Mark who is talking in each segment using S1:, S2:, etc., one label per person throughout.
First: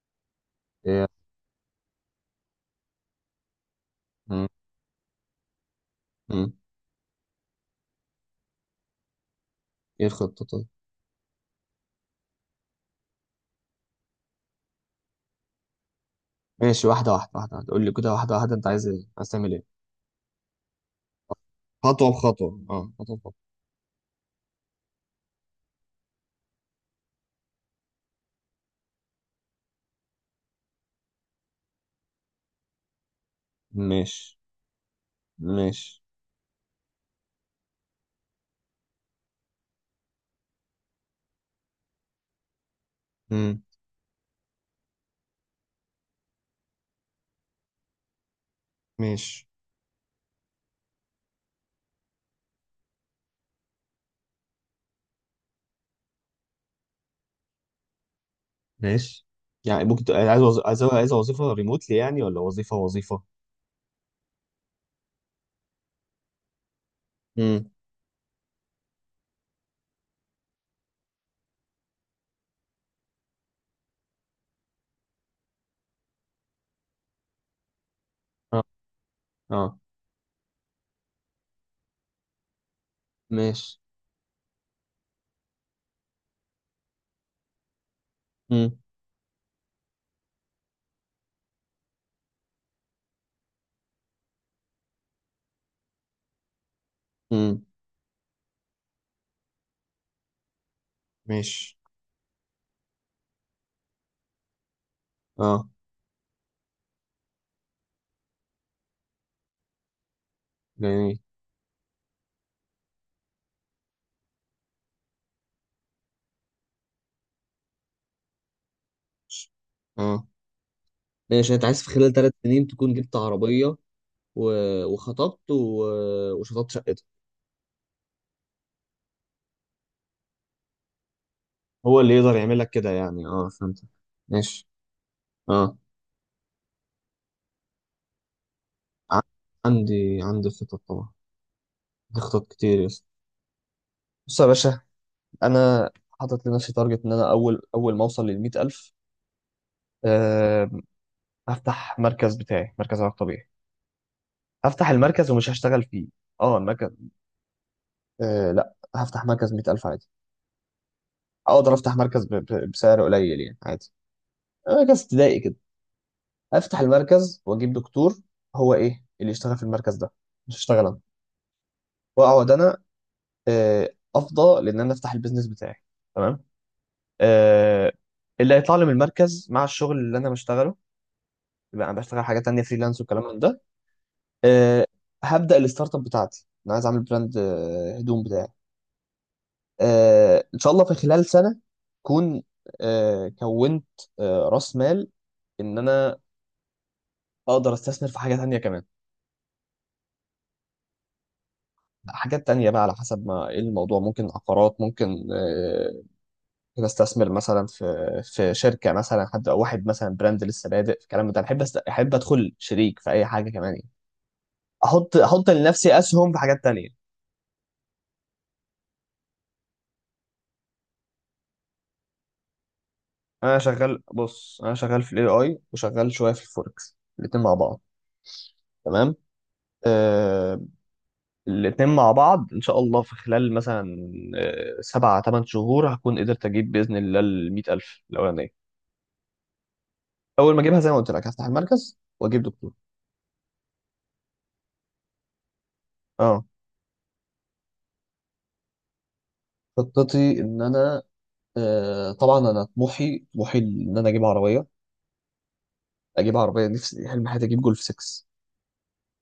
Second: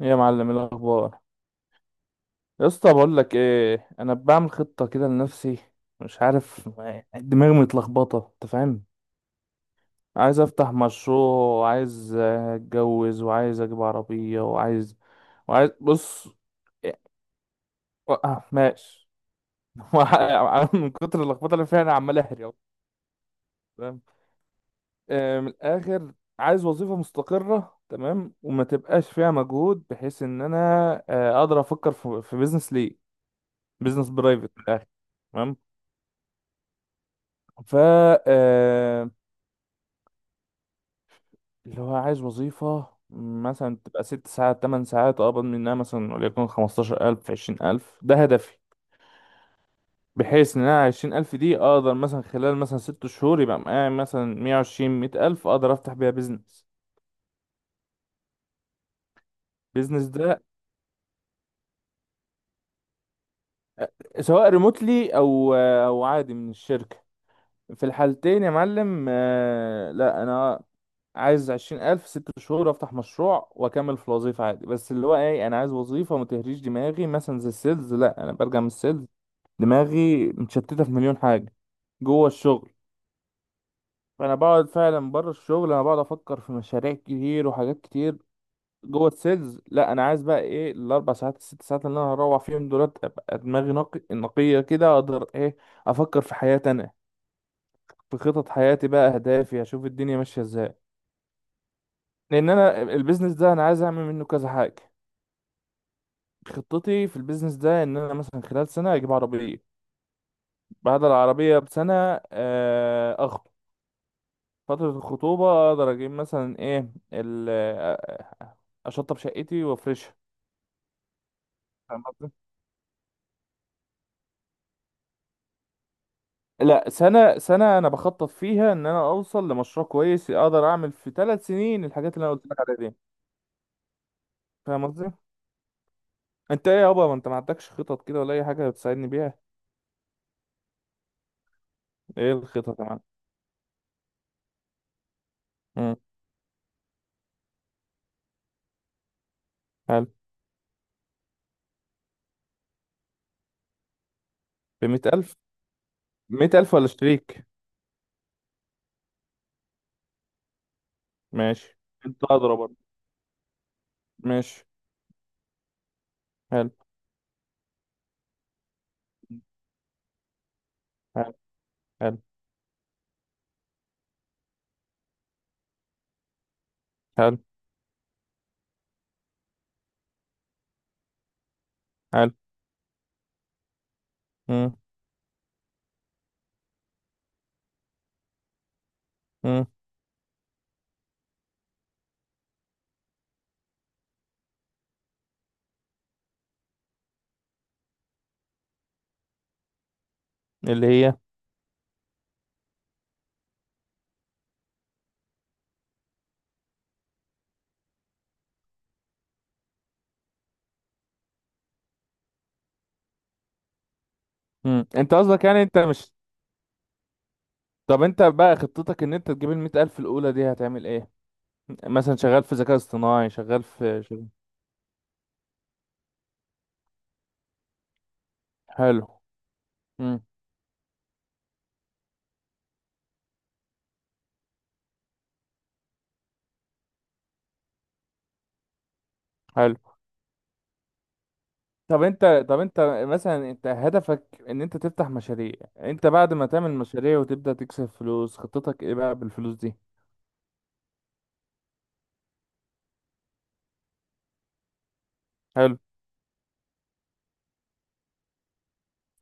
S1: إيه يا معلم، إيه
S2: ايه.
S1: الاخبار؟ يا اسطى بقول لك ايه، انا
S2: مم.
S1: بعمل خطه كده لنفسي. مش
S2: مم.
S1: عارف، دماغي متلخبطه، انت فاهم.
S2: ايه
S1: عايز
S2: الخطة طيب؟
S1: افتح مشروع وعايز اتجوز وعايز اجيب عربيه وعايز بص.
S2: ماشي،
S1: إيه،
S2: واحدة واحدة واحدة واحدة، قول لي كده واحدة واحدة. انت عايز ايه؟
S1: ماشي.
S2: عايز تعمل ايه؟
S1: من كتر اللخبطه اللي فيها انا
S2: خطوة
S1: عمال اهري أهو.
S2: بخطوة، اه، خطوة بخطوة.
S1: فاهم. من الاخر عايز وظيفه مستقره، تمام، وما تبقاش فيها مجهود بحيث ان انا اقدر افكر في بيزنس ليه. بيزنس
S2: ماشي،
S1: برايفت من الاخر.
S2: ماشي.
S1: ف آه، اللي هو عايز وظيفة
S2: مم.
S1: مثلا تبقى 6 ساعات 8 ساعات، أقبض منها مثلا وليكن 15,000 20,000، ده هدفي.
S2: ماشي،
S1: بحيث إن أنا 20,000 دي أقدر مثلا خلال مثلا 6 شهور يبقى معايا مثلا مية وعشرين مية ألف، أقدر أفتح بيها بيزنس.
S2: ماشي. يعني ممكن
S1: بيزنس
S2: تبقى
S1: ده
S2: عايز عايز وظيفة ريموتلي يعني، ولا وظيفة وظيفة؟
S1: سواء ريموتلي أو عادي من الشركة،
S2: امم.
S1: في الحالتين يا معلم. لا أنا عايز 20,000 6 شهور أفتح مشروع وأكمل في الوظيفة عادي. بس اللي هو إيه، أنا عايز وظيفة ما تهريش دماغي، مثلا زي السيلز لأ، أنا برجع
S2: اه،
S1: من السيلز
S2: اه.
S1: دماغي متشتتة في مليون حاجة جوه الشغل.
S2: ماشي.
S1: فأنا بقعد فعلا بره الشغل، أنا بقعد أفكر في مشاريع كتير وحاجات كتير.
S2: امم،
S1: جوه السيلز لأ. أنا عايز بقى إيه، الأربع ساعات الست ساعات اللي أنا هروح فيهم دولت أبقى دماغي نقية كده، أقدر إيه، أفكر في حياتي أنا،
S2: امم.
S1: في خطط حياتي بقى، أهدافي، أشوف الدنيا ماشية إزاي.
S2: ماشي.
S1: لأن أنا البيزنس ده أنا عايز أعمل منه كذا حاجة.
S2: اه.
S1: خطتي في البيزنس ده ان انا مثلا خلال سنه اجيب عربيه، بعد
S2: جميل.
S1: العربيه بسنه اخطب، فتره الخطوبه اقدر اجيب مثلا ايه اشطب شقتي وافرشها.
S2: اه، ماشي. يعني انت عايز في
S1: فاهم
S2: خلال
S1: قصدي؟
S2: 3 سنين تكون جبت عربية، و... وخطبت، وشطبت
S1: لا
S2: شقتك؟
S1: سنه سنه انا بخطط فيها ان انا اوصل لمشروع كويس، اقدر اعمل في 3 سنين
S2: هو اللي
S1: الحاجات اللي انا
S2: يقدر
S1: قلت
S2: يعمل
S1: لك
S2: لك
S1: عليها
S2: كده
S1: دي.
S2: يعني، اه، فهمت. ماشي.
S1: فاهم قصدي.
S2: اه.
S1: انت ايه يابا، ما انت ما عندكش خطط كده ولا اي حاجه تساعدني
S2: ع-
S1: بيها؟
S2: عندي خطط طبعا. عندي
S1: ايه
S2: خطط كتير
S1: الخطط يا
S2: يا
S1: معلم؟
S2: اسطى. بص يا باشا. انا
S1: امم.
S2: حاطط لنفسي تارجت، ان انا اول ما اوصل لل 100000.
S1: حلو.
S2: أه. هفتح مركز بتاعي، مركز علاج طبيعي.
S1: ب
S2: هفتح المركز
S1: 100,000؟
S2: ومش هشتغل فيه. اه،
S1: 100,000 ولا
S2: المركز.
S1: شريك؟
S2: أه، لا، هفتح مركز 100000 عادي. اقدر
S1: ماشي.
S2: افتح مركز
S1: انت اضرب برضه.
S2: بسعر قليل يعني، عادي.
S1: ماشي.
S2: مركز ابتدائي كده. هفتح المركز واجيب دكتور. هو ايه اللي يشتغل في المركز ده؟ مش هشتغل انا.
S1: حلو. حلو.
S2: واقعد انا، افضى، لان انا افتح البيزنس بتاعي. تمام.
S1: حلو.
S2: آه، اللي هيطلع لي من المركز مع الشغل اللي انا بشتغله، يبقى انا بشتغل
S1: حلو.
S2: حاجات تانية فريلانس والكلام من ده.
S1: مم.
S2: آه، هبدا الستارت اب بتاعتي. انا عايز اعمل براند، هدوم بتاعي.
S1: مم.
S2: ان شاء الله في خلال سنه اكون كونت راس مال، ان انا اقدر استثمر في حاجه تانية كمان.
S1: اللي هي.
S2: حاجات تانية بقى على حسب ما ايه الموضوع، ممكن عقارات، ممكن، بستثمر مثلا في شركه، مثلا حد او واحد مثلا براند لسه بادئ في الكلام ده، بحب احب ادخل شريك في اي حاجه كمان يعني.
S1: مم. انت
S2: احط
S1: قصدك
S2: احط
S1: يعني انت
S2: لنفسي
S1: مش.
S2: اسهم في حاجات تانية.
S1: طب انت بقى خطتك ان انت تجيب 100,000 الأولى دي هتعمل ايه؟ مثلا شغال في ذكاء اصطناعي،
S2: انا
S1: شغال
S2: شغال.
S1: في شغال.
S2: بص، انا شغال في الاي اي، وشغال شويه في الفوركس، الاتنين مع بعض.
S1: حلو.
S2: تمام.
S1: مم.
S2: آه... الاتنين مع بعض، ان شاء الله في خلال مثلا 7 8 شهور هكون قدرت اجيب باذن الله ال 100000 الاولانيه.
S1: حلو.
S2: اول ما اجيبها زي ما قلت لك هفتح المركز
S1: طب
S2: واجيب
S1: انت طب
S2: دكتور.
S1: انت مثلا انت هدفك ان انت تفتح مشاريع، انت بعد
S2: اه،
S1: ما تعمل مشاريع وتبدأ تكسب فلوس خطتك ايه بقى بالفلوس دي؟
S2: خطتي ان انا، طبعا انا طموحي، طموحي، ان انا اجيب عربيه،
S1: حلو.
S2: اجيب عربيه. نفسي، حلم حياتي، اجيب جولف 6،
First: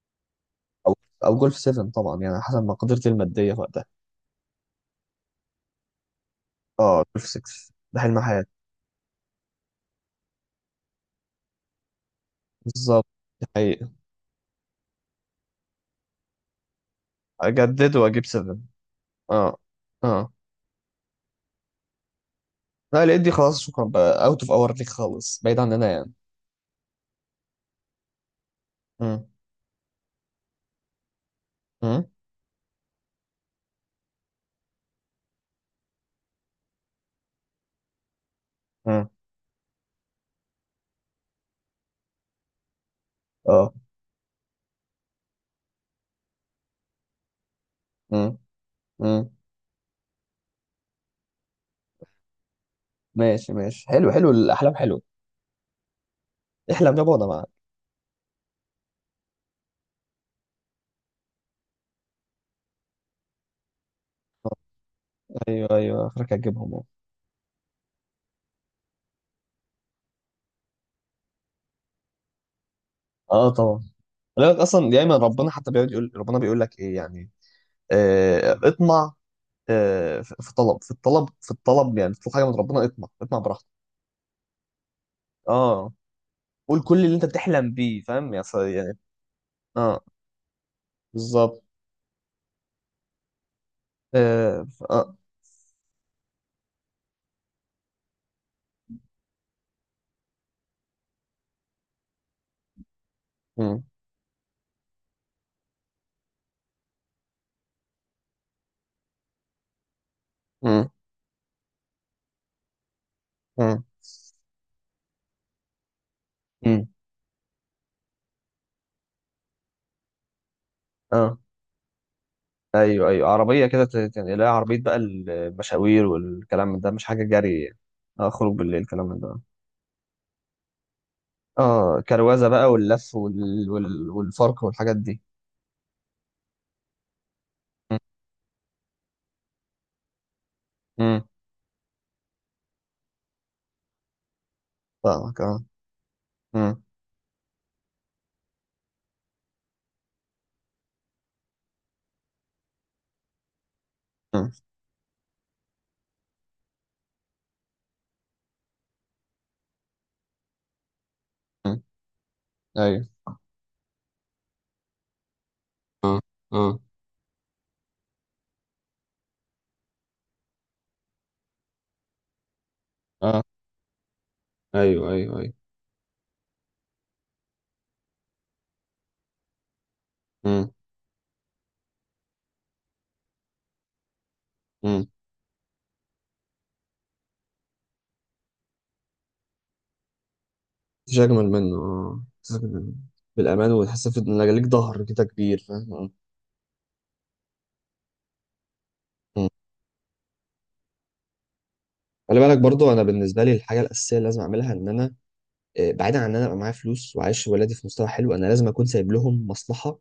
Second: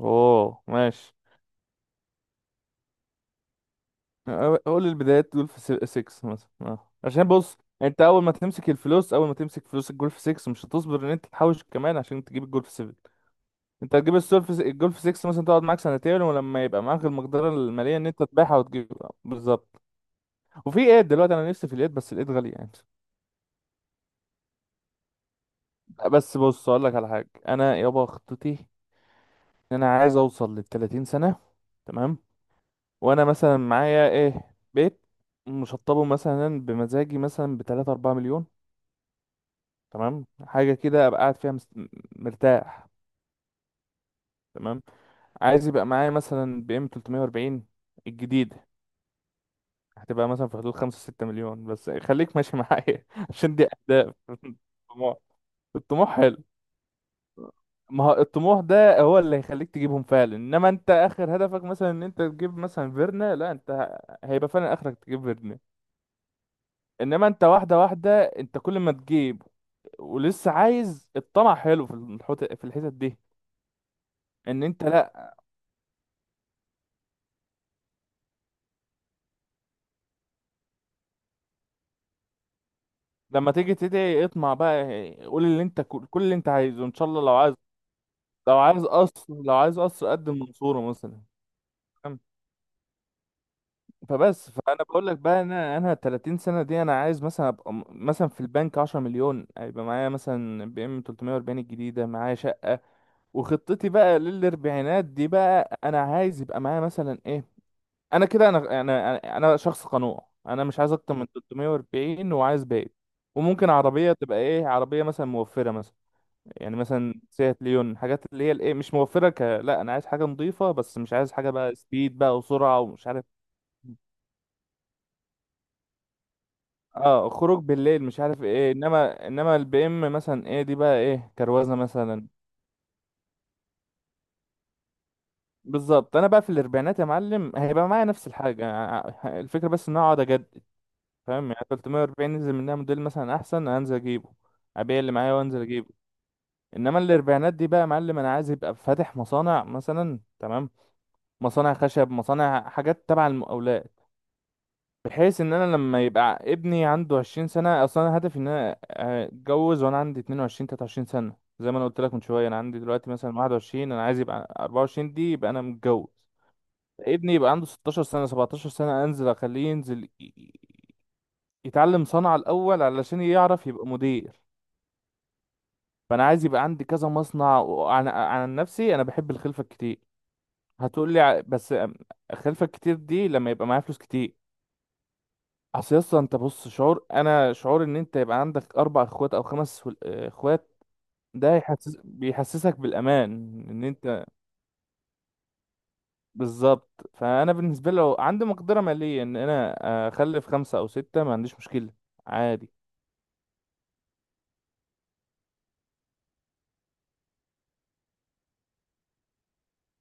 S1: اوه
S2: او
S1: ماشي.
S2: او جولف 7، طبعا يعني حسب مقدرتي الماديه في وقتها.
S1: قول البدايات دول في 6 مثلا، اه
S2: اه،
S1: عشان
S2: جولف 6
S1: بص
S2: ده
S1: انت
S2: حلم
S1: اول ما
S2: حياتي.
S1: تمسك الفلوس، اول ما تمسك فلوس الجول في 6 مش هتصبر ان انت تحوش كمان عشان تجيب الجول في 7.
S2: بالظبط، دي حقيقه.
S1: انت هتجيب السول في الجول في 6، مثلا تقعد معاك سنتين، ولما يبقى معاك المقدره
S2: اجدد
S1: الماليه ان انت
S2: واجيب
S1: تبيعها
S2: 7.
S1: وتجيب.
S2: اه،
S1: بالظبط.
S2: اه.
S1: وفي ايد دلوقتي انا نفسي في الايد بس الايد غاليه يعني.
S2: لا، لقيت دي خلاص، شكرا بقى، اوت اوف اور ليك خالص، بعيد عننا يعني.
S1: بس بص اقول لك على حاجه، انا يابا خطتي
S2: امم،
S1: ان انا عايز اوصل لل 30 سنه،
S2: امم،
S1: تمام، وانا مثلا معايا ايه، بيت مشطبه مثلا بمزاجي مثلا ب 3 4 مليون،
S2: امم،
S1: تمام، حاجه كده ابقى قاعد فيها مرتاح،
S2: اه،
S1: تمام. عايز يبقى معايا مثلا بي ام 340
S2: امم،
S1: الجديده.
S2: امم.
S1: هتبقى مثلا في حدود 5 6 مليون، بس خليك ماشي معايا
S2: ماشي
S1: عشان دي
S2: ماشي، حلو
S1: اهداف.
S2: حلو، الاحلام حلوه.
S1: طموح. الطموح حلو.
S2: احلم يابا، انا معاك.
S1: ما هو الطموح ده هو اللي هيخليك تجيبهم فعلا، انما انت اخر هدفك مثلا ان انت تجيب مثلا فيرنا، لا انت هيبقى فعلا اخرك تجيب فيرنا.
S2: ايوه، ايوه، اخرك هتجيبهم، اه.
S1: انما انت واحده واحده، انت كل ما تجيب ولسه عايز، الطمع حلو في في الحتت دي.
S2: آه، طبعا. ولكن
S1: ان انت
S2: اصلا دايما
S1: لا.
S2: ربنا حتى بيقعد يقول، ربنا بيقول لك ايه يعني؟ آه، اطمع. آه، في الطلب، في الطلب، في الطلب، يعني تطلب حاجه من ربنا، اطمع، اطمع
S1: لما
S2: براحتك.
S1: تيجي تدعي اطمع بقى، قول اللي انت،
S2: اه،
S1: كل اللي انت
S2: قول
S1: عايزه ان
S2: كل
S1: شاء
S2: اللي
S1: الله،
S2: انت
S1: لو عايز
S2: بتحلم بيه فاهم يا
S1: لو عايز
S2: يعني.
S1: قصر، لو عايز
S2: اه،
S1: قصر قدم منصورة مثلا.
S2: بالظبط،
S1: فاهم؟ فبس
S2: اه،
S1: فانا بقول
S2: اه.
S1: لك بقى، انا 30 سنة دي انا عايز مثلا ابقى مثلا في البنك 10 مليون، هيبقى معايا مثلا بي ام 340 الجديدة، معايا شقة.
S2: مم.
S1: وخطتي بقى للاربعينات دي بقى انا عايز يبقى معايا مثلا ايه، انا كده انا انا انا أنا شخص قنوع. انا مش
S2: مم.
S1: عايز اكتر من 340 وعايز باقي. وممكن
S2: مم.
S1: عربية تبقى ايه، عربية مثلا موفرة مثلا، يعني
S2: مم.
S1: مثلا سيات ليون، حاجات اللي هي الايه مش موفره، لا انا عايز حاجه نظيفه بس مش عايز
S2: اه،
S1: حاجه بقى سبيد بقى وسرعه ومش
S2: ايوه،
S1: عارف.
S2: ايوه، عربيه كده يعني، لا، عربيه بقى المشاوير والكلام من ده، مش حاجه
S1: اه
S2: جري
S1: خروج
S2: يعني.
S1: بالليل مش
S2: اه،
S1: عارف
S2: خروج
S1: ايه،
S2: بالليل الكلام من
S1: انما
S2: ده.
S1: انما البي ام مثلا ايه دي بقى، ايه، كروزه
S2: اه،
S1: مثلا.
S2: كروزه بقى، واللف والفرق والحاجات دي.
S1: بالظبط. انا بقى في الاربعينات يا معلم هيبقى
S2: مم.
S1: معايا نفس الحاجه، الفكره بس ان أنا اقعد اجدد.
S2: مم.
S1: فاهم يعني 340 نزل منها موديل مثلا احسن انزل اجيبه، ابيع اللي معايا
S2: فاهمك،
S1: وانزل
S2: اه.
S1: اجيبه.
S2: مم.
S1: انما الاربعينات دي بقى يا معلم انا عايز يبقى فاتح مصانع مثلا، تمام، مصانع خشب، مصانع حاجات تبع المقاولات،
S2: مم.
S1: بحيث ان انا لما يبقى ابني عنده 20 سنه. اصلا انا هدفي ان انا اتجوز وانا عندي 22 23 سنه، زي ما
S2: مم.
S1: انا قلت لك من شويه، انا عندي
S2: ايوه،
S1: دلوقتي مثلا 21، انا عايز يبقى 24 دي يبقى انا متجوز.
S2: اه،
S1: ابني يبقى عنده 16 سنه 17 سنه انزل اخليه ينزل يتعلم صنعه الاول علشان
S2: اه،
S1: يعرف يبقى مدير.
S2: ايوه، ايوه، ايوه.
S1: فانا عايز يبقى عندي كذا مصنع. وعن نفسي انا بحب الخلفه الكتير.
S2: مم.
S1: هتقول لي بس الخلفه الكتير دي لما يبقى معايا فلوس كتير.
S2: مم.
S1: اصلا انت بص، شعور ان انت يبقى عندك 4 اخوات او خمس اخوات،
S2: مفيش اجمل
S1: ده
S2: منه، اه، مفيش أجمل
S1: بيحسسك
S2: منه.
S1: بالامان،
S2: بالامان،
S1: ان
S2: وتحس
S1: انت.
S2: ان ليك ظهر كده كبير، فاهم، آه.
S1: بالظبط. فانا بالنسبه لي لو عندي مقدره ماليه ان
S2: مم.
S1: انا اخلف خمسه او سته ما عنديش مشكله،
S2: خلي بالك
S1: عادي.
S2: برضو، انا بالنسبه لي الحاجه الاساسيه اللي لازم اعملها ان انا، بعيدا عن ان انا ابقى معايا فلوس وعايش ولادي في مستوى حلو، انا لازم اكون سايب لهم مصلحه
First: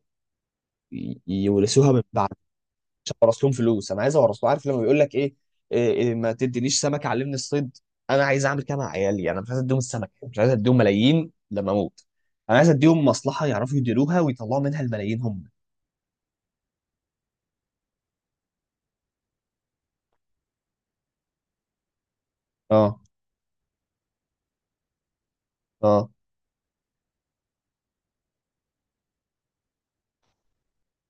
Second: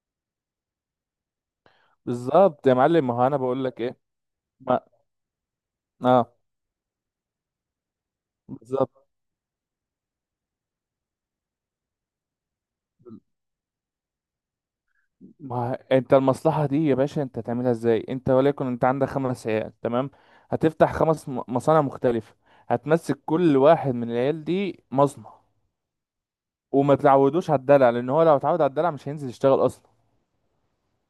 S2: يورثوها من بعد.
S1: بالظبط يا معلم.
S2: مش
S1: ما هو انا
S2: هورث لهم
S1: بقول لك
S2: فلوس،
S1: ايه.
S2: انا عايز اورث له. عارف لما
S1: ما.
S2: بيقول لك ايه؟ إيه، إيه، ما
S1: اه.
S2: تدينيش سمك علمني الصيد. انا عايز اعمل كده مع
S1: بالظبط.
S2: عيالي يعني، انا مش عايز اديهم السمك، مش عايز اديهم ملايين لما اموت. انا عايز اديهم مصلحه يعرفوا يديروها ويطلعوا منها الملايين هم.
S1: ما هو انت المصلحه دي يا باشا انت هتعملها ازاي؟ انت وليكن انت عندك 5 عيال، تمام، هتفتح 5 مصانع مختلفه،
S2: اه،
S1: هتمسك كل واحد من العيال دي مصنع.
S2: اه،
S1: وما تعودوش على الدلع لان هو لو اتعود على الدلع مش هينزل يشتغل اصلا.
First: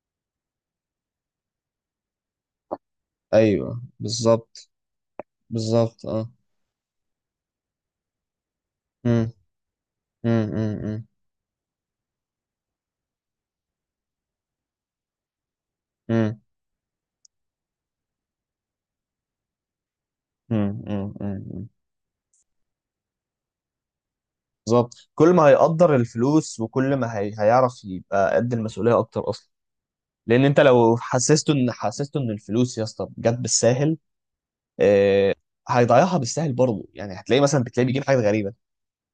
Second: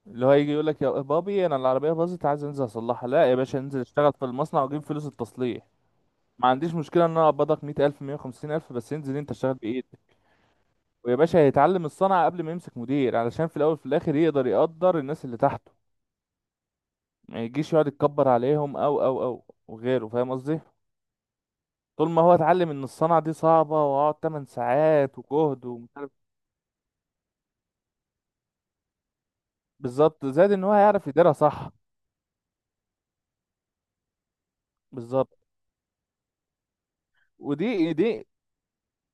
S1: اللي هو يجي يقول لك يا بابي انا العربيه باظت عايز انزل اصلحها، لا يا باشا انزل
S2: ايوه،
S1: اشتغل في المصنع
S2: بالظبط.
S1: واجيب فلوس التصليح.
S2: بالظبط، اه.
S1: ما عنديش مشكله ان انا اقبضك 100,000 150,000 بس انزل انت
S2: امم،
S1: اشتغل بايدك.
S2: امم،
S1: ويا باشا هيتعلم الصنعه قبل ما يمسك مدير علشان في الاول وفي الاخر يقدر الناس اللي تحته،
S2: امم،
S1: ما يجيش يقعد يتكبر عليهم او وغيره. فاهم قصدي.
S2: امم.
S1: طول ما هو اتعلم ان الصنعه دي صعبه، واقعد 8
S2: بالظبط،
S1: ساعات
S2: كل ما
S1: وجهد ومش
S2: هيقدر
S1: عارف.
S2: الفلوس وكل ما هيعرف يبقى قد المسؤوليه اكتر اصلا.
S1: بالظبط،
S2: لان
S1: زائد
S2: انت
S1: ان هو
S2: لو
S1: هيعرف يديرها صح.
S2: حسسته ان الفلوس يا اسطى جت بالساهل،
S1: بالظبط.
S2: آه، هيضيعها بالسهل برضه يعني، هتلاقيه مثلا
S1: ودي
S2: بتلاقيه بيجيب
S1: دي
S2: حاجات غريبه.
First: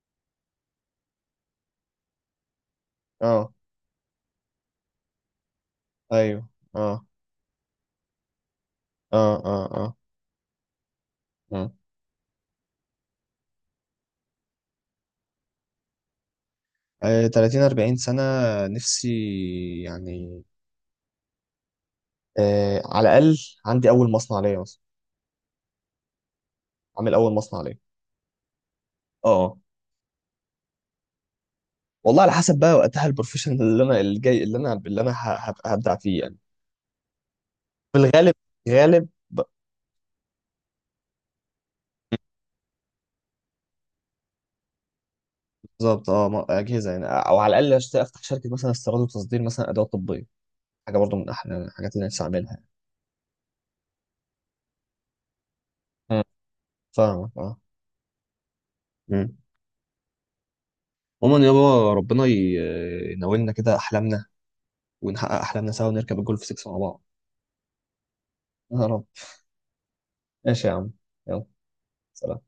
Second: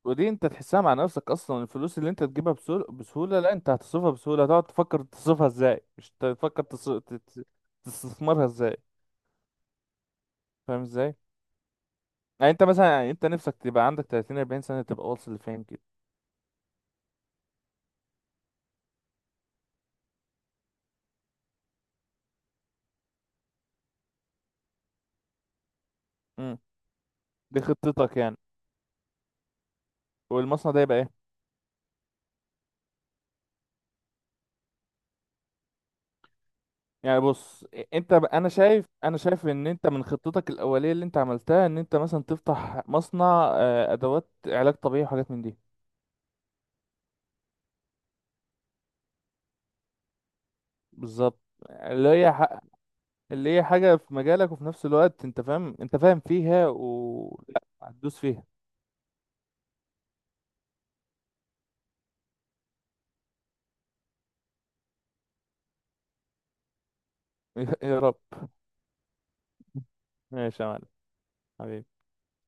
S1: ودي انت تحسها مع نفسك اصلا، الفلوس اللي انت تجيبها بسهولة، بسهولة، لا
S2: اه،
S1: انت هتصرفها بسهولة، هتقعد تفكر تصرفها ازاي، مش
S2: ايوه.
S1: تفكر
S2: اه،
S1: تستثمرها ازاي.
S2: اه، اه، اه.
S1: فاهم ازاي.
S2: اه
S1: يعني انت مثلا، يعني انت نفسك تبقى عندك 30 40 سنة تبقى واصل لفين كده؟
S2: 30 40 سنه نفسي يعني. آه، على الاقل عندي اول مصنع ليا مثلا،
S1: امم.
S2: عامل اول
S1: دي
S2: مصنع ليا.
S1: خطتك يعني.
S2: اه.
S1: والمصنع ده يبقى ايه؟
S2: والله على حسب بقى وقتها، البروفيشن اللي انا الجاي، اللي انا هبدع فيه يعني.
S1: يعني بص
S2: في
S1: انت
S2: الغالب.
S1: انا شايف
S2: غالب،
S1: انا شايف ان انت من خطتك الاولية اللي انت عملتها ان انت مثلا تفتح مصنع ادوات علاج طبيعي وحاجات من دي.
S2: بالظبط، اه، اجهزه يعني، او على الاقل افتح شركه مثلا استيراد وتصدير، مثلا ادوات طبيه. حاجه برضو من
S1: بالظبط.
S2: احلى الحاجات اللي أنا
S1: اللي
S2: نفسي
S1: هي ح-
S2: اعملها.
S1: اللي هي حاجة في مجالك، وفي نفس الوقت انت فاهم
S2: مم.
S1: فيها
S2: فاهمك،
S1: و
S2: اه.
S1: لا هتدوس فيها.
S2: مم. عموما يابا، ربنا يناولنا كده احلامنا، ونحقق احلامنا سوا، ونركب الجولف 6 مع بعض.
S1: يا رب.
S2: يا رب.
S1: ماشي
S2: ماشي
S1: يا
S2: يا
S1: معلم.
S2: عم. يلا.
S1: حبيبي.
S2: سلام.